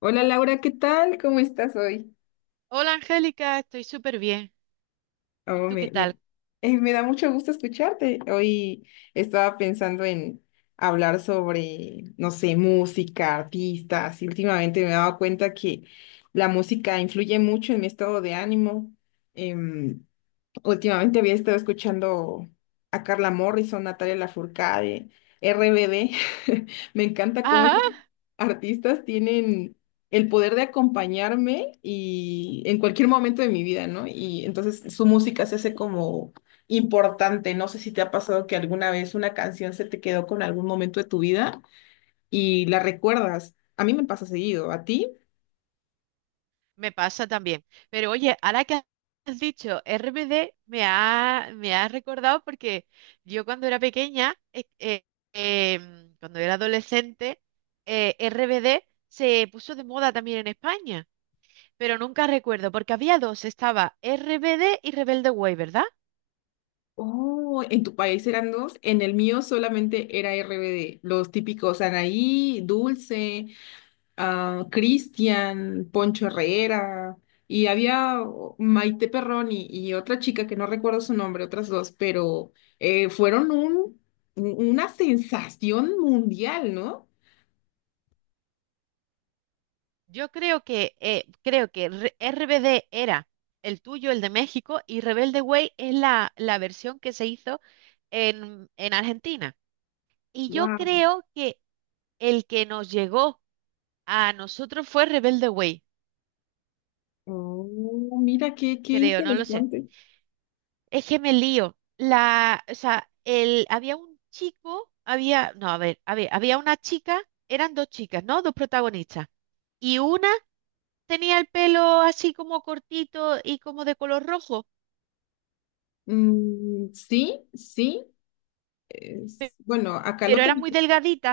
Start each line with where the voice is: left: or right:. left: Hola Laura, ¿qué tal? ¿Cómo estás hoy?
right: Hola Angélica, estoy súper bien. ¿Y
left: Oh,
right: tú qué
left: me,
right: tal?
left: me- Me da mucho gusto escucharte. Hoy estaba pensando en hablar sobre, no sé, música, artistas, y últimamente me he dado cuenta que la música influye mucho en mi estado de ánimo. Em, Últimamente había estado escuchando a Carla Morrison, Natalia Lafourcade, RBD. Me encanta cómo
right: Ah,
left: esos artistas tienen el poder de acompañarme y en cualquier momento de mi vida, ¿no? Y entonces su música se hace como importante. No sé si te ha pasado que alguna vez una canción se te quedó con algún momento de tu vida y la recuerdas. A mí me pasa seguido, ¿a ti?
right: me pasa también. Pero oye, ahora que has dicho RBD, me ha recordado porque yo cuando era pequeña, cuando era adolescente, RBD se puso de moda también en España. Pero nunca recuerdo, porque había dos, estaba RBD y Rebelde Way, ¿verdad?
left: Oh, en tu país eran dos, en el mío solamente era RBD, los típicos Anaí, Dulce, ah, Cristian, Poncho Herrera, y había oh, Maite Perroni y otra chica que no recuerdo su nombre, otras dos, pero fueron una sensación mundial, ¿no?
right: Yo creo que RBD era el tuyo, el de México, y Rebelde Way es la versión que se hizo en Argentina. Y yo
left: Wow.
right: creo que el que nos llegó a nosotros fue Rebelde Way,
left: Oh, mira, qué
right: creo, no lo sé.
left: interesante.
right: Es que me lío. La, o sea, el, había un chico, había, no, a ver, había una chica, eran dos chicas, ¿no? Dos protagonistas. Y una tenía el pelo así como cortito y como de color rojo.
left: Mm, sí, sí. Bueno, acá
right: Pero
left: lo
right: era muy
left: tenemos.
right: delgadita.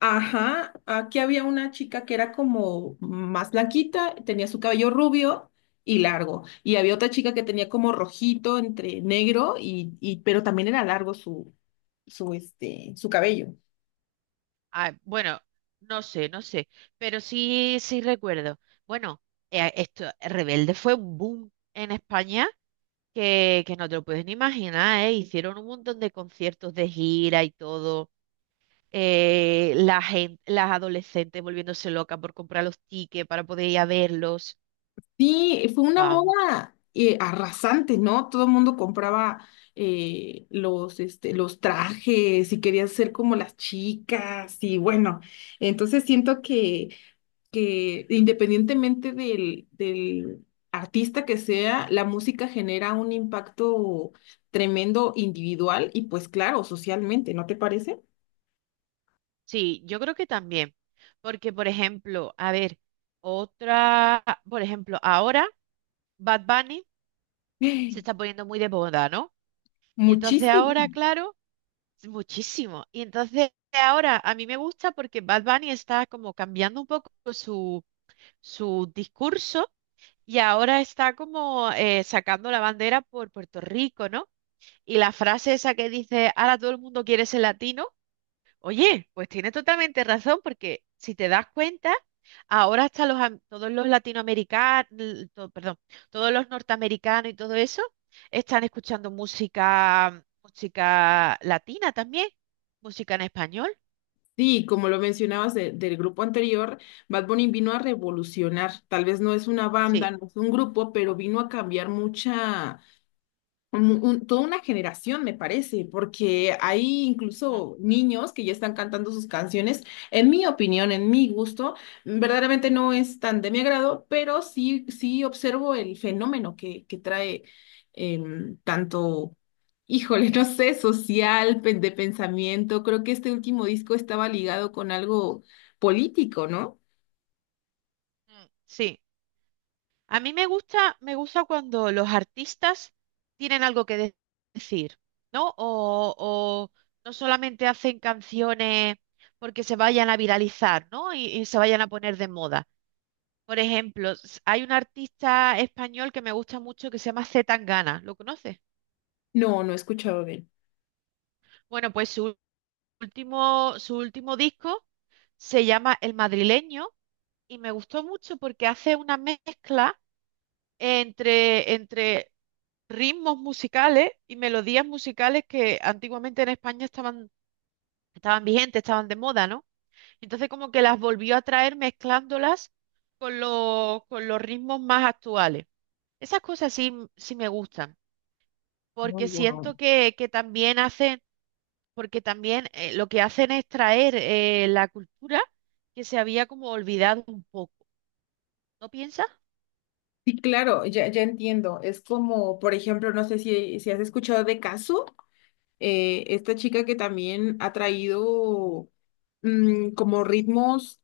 left: Ajá, aquí había una chica que era como más blanquita, tenía su cabello rubio y largo, y había otra chica que tenía como rojito entre negro y pero también era largo este, su cabello.
right: Ah, bueno, no sé, no sé. Pero sí, sí recuerdo. Bueno, Rebelde fue un boom en España que no te lo puedes ni imaginar, ¿eh? Hicieron un montón de conciertos de gira y todo. La gente, las adolescentes volviéndose locas por comprar los tickets para poder ir a verlos.
left: Sí, fue una
right: Vamos.
left: moda arrasante, ¿no? Todo el mundo compraba este, los trajes y quería ser como las chicas y bueno, entonces siento que independientemente del artista que sea, la música genera un impacto tremendo individual y pues claro, socialmente, ¿no te parece?
right: Sí, yo creo que también. Porque, por ejemplo, a ver, otra, por ejemplo, ahora Bad Bunny se está poniendo muy de moda, ¿no? Y entonces
left: Muchísimo.
right: ahora, claro, muchísimo. Y entonces ahora a mí me gusta porque Bad Bunny está como cambiando un poco su discurso y ahora está como sacando la bandera por Puerto Rico, ¿no? Y la frase esa que dice, ahora todo el mundo quiere ser latino. Oye, pues tienes totalmente razón, porque si te das cuenta, ahora hasta todos los latinoamericanos, perdón, todos los norteamericanos y todo eso están escuchando música, música latina también, música en español.
left: Sí, como lo mencionabas del grupo anterior, Bad Bunny vino a revolucionar. Tal vez no es una banda,
right: Sí,
left: no es un grupo, pero vino a cambiar mucha toda una generación, me parece, porque hay
right: ujú,
left: incluso niños que ya están cantando sus canciones. En mi opinión, en mi gusto, verdaderamente no es tan de mi agrado, pero sí, sí observo el fenómeno que trae em, tanto, híjole, no sé, social, de pensamiento. Creo que este último disco estaba ligado con algo político, ¿no?
right: mm, sí. A mí me gusta cuando los artistas tienen algo decir, ¿no? O no solamente hacen canciones porque se vayan a viralizar, ¿no? Y se vayan a poner de moda. Por ejemplo, hay un artista español que me gusta mucho que se llama C. Tangana, ¿lo conoces?
left: No, no he escuchado bien.
right: Bueno, pues su último disco se llama El Madrileño y me gustó mucho porque hace una mezcla entre ritmos musicales y melodías musicales que antiguamente en España estaban vigentes, estaban de moda, ¿no? Entonces como que las volvió a traer mezclándolas con con los ritmos más actuales. Esas cosas sí, sí me gustan,
left: Oh,
right: porque
left: wow.
right: siento que también hacen, porque también lo que hacen es traer la cultura que se había como olvidado un poco. ¿No piensas?
left: Sí, claro, ya, ya entiendo. Es como, por ejemplo, no sé si has escuchado de Casu, esta chica que también ha traído como ritmos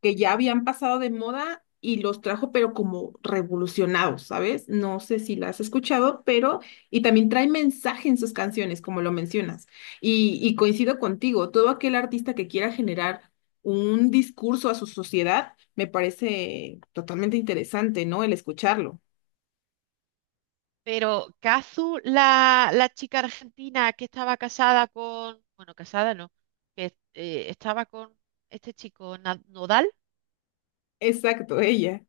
left: que ya habían pasado de moda y los trajo, pero como revolucionados, ¿sabes? No sé si las has escuchado, pero, y también trae mensaje en sus canciones, como lo mencionas. Y coincido contigo, todo aquel artista que quiera generar un discurso a su sociedad, me parece totalmente interesante, ¿no? El escucharlo.
right: Pero Kazu, la chica argentina que estaba casada con, bueno, casada no, que estaba con este chico Nodal.
left: Exacto, ella.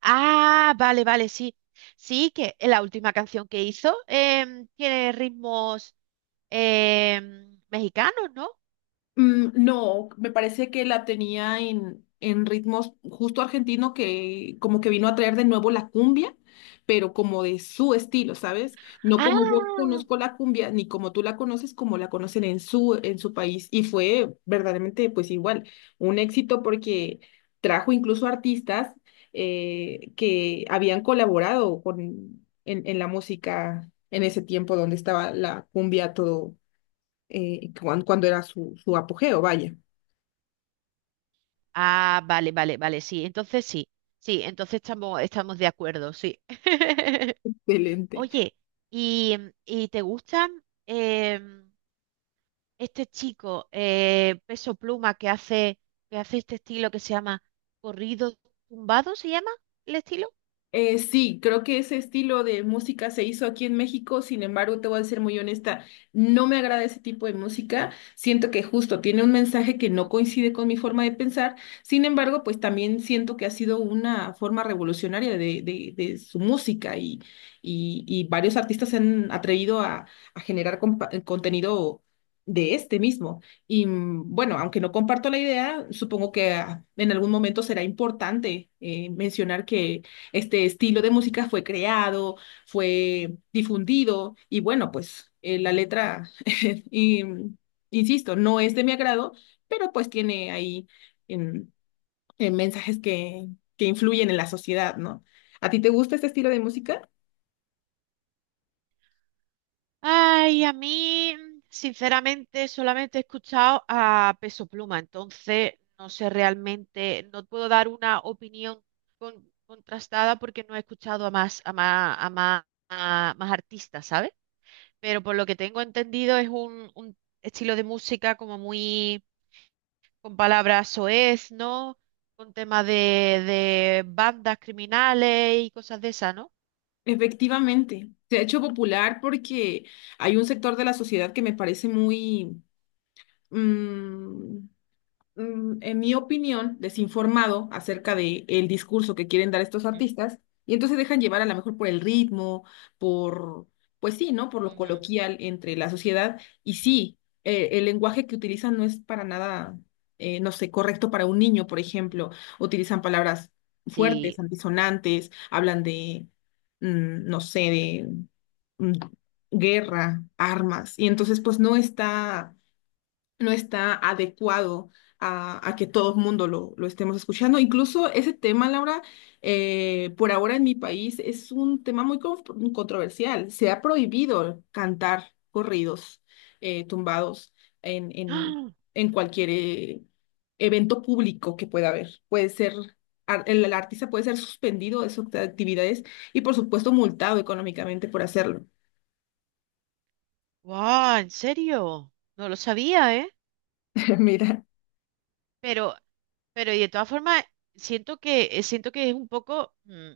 right: Ah, vale, vale, sí. Sí, que la última canción que hizo tiene ritmos mexicanos, ¿no?
left: Mm, no, me parece que la tenía en ritmos justo argentino que como que vino a traer de nuevo la cumbia, pero como de su estilo, ¿sabes? No
right: Ah,
left: como yo conozco la cumbia, ni como tú la conoces, como la conocen en su país. Y fue verdaderamente, pues igual, un éxito porque trajo incluso artistas que habían colaborado en la música en ese tiempo donde estaba la cumbia a todo cuando, era su apogeo, vaya,
right: ah, vale, vale, vale, sí. Entonces sí, sí, entonces estamos, estamos de acuerdo, sí.
left: excelente.
right: Oye, ¿y, y te gustan? Este chico, Peso Pluma, que hace este estilo que se llama corrido tumbado, ¿se llama el estilo?
left: Sí, creo que ese estilo de música se hizo aquí en México, sin embargo, te voy a ser muy honesta, no me agrada ese tipo de música, siento que justo tiene un mensaje que no
right: ¿Mm?
left: coincide con mi forma de pensar, sin embargo, pues también siento que ha sido una forma revolucionaria de su música y varios artistas se
right: Ujú.
left: han atrevido a generar contenido de este mismo. Y bueno, aunque no comparto la idea, supongo que ah, en algún momento será importante mencionar que este estilo de música fue creado, fue difundido y bueno, pues la letra, y, insisto, no es de mi agrado, pero pues tiene ahí em, mensajes que influyen en la sociedad, ¿no? ¿A ti te gusta este estilo de música?
right: Ay, a mí, sinceramente, solamente he escuchado a Peso Pluma, entonces no sé realmente, no puedo dar una opinión contrastada porque no he escuchado a más artistas, ¿sabes? Pero por lo que tengo entendido es un estilo de música como muy con palabras soez, ¿no? Con temas de bandas criminales y cosas de esas, ¿no?
left: Efectivamente, se ha hecho popular porque hay un sector de la sociedad que me parece muy... mm, en mi opinión, desinformado acerca de el discurso que quieren dar estos
right: Ujú,
left: artistas, y entonces dejan llevar a lo mejor por el ritmo, por, pues sí, ¿no? Por lo
right: ujú,
left: coloquial entre la sociedad, y sí, el lenguaje que utilizan no es para nada, no sé, correcto para un niño, por
right: ujú.
left: ejemplo, utilizan palabras fuertes,
right: Sí.
left: antisonantes, hablan de, no sé, de mm, guerra, armas, y entonces pues no está adecuado a que todo el mundo lo estemos escuchando. Incluso ese tema, Laura, por ahora en mi país es un tema muy controversial. Se ha prohibido cantar corridos tumbados en, en,
right: ¡Ah!
left: en cualquier evento público que pueda haber. Puede ser... el artista puede ser suspendido de sus actividades y, por supuesto, multado económicamente por hacerlo.
right: ¡Guau! ¿En serio? No lo sabía, ¿eh?
left: Mira,
right: Pero, pero y de todas formas, siento que es un poco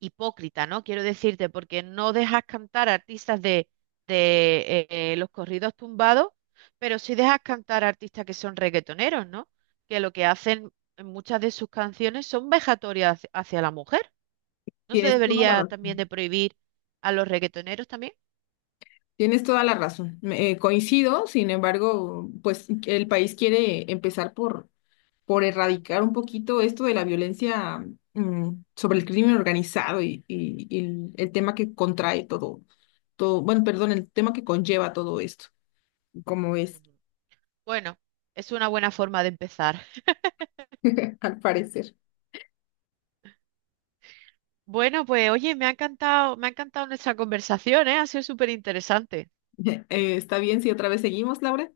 right: hipócrita, ¿no? Quiero decirte, porque no dejas cantar a artistas de, de eh, los corridos tumbados, pero sí dejas cantar a artistas que son reggaetoneros, ¿no? Que lo que hacen en muchas de sus canciones son vejatorias hacia hacia la mujer. ¿No se
left: tienes toda la
right: debería
left: razón.
right: también de prohibir a los reggaetoneros también?
left: Tienes toda la razón. Coincido, sin embargo, pues el país quiere empezar por erradicar un poquito esto de la violencia mm, sobre el crimen organizado y el tema que contrae todo, todo, bueno, perdón, el tema que conlleva todo esto, como es,
right: Ujú. Bueno, es una buena forma de empezar.
left: al parecer.
right: Bueno, pues oye, me ha encantado nuestra conversación, ¿eh? Ha sido súper interesante.
left: ¿Está bien si otra vez seguimos, Laura?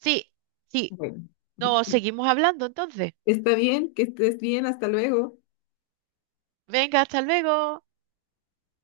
right: Sí, sí.
left: Bueno,
right: No, seguimos hablando entonces.
left: está bien, que estés bien, hasta luego.
right: Venga, hasta luego.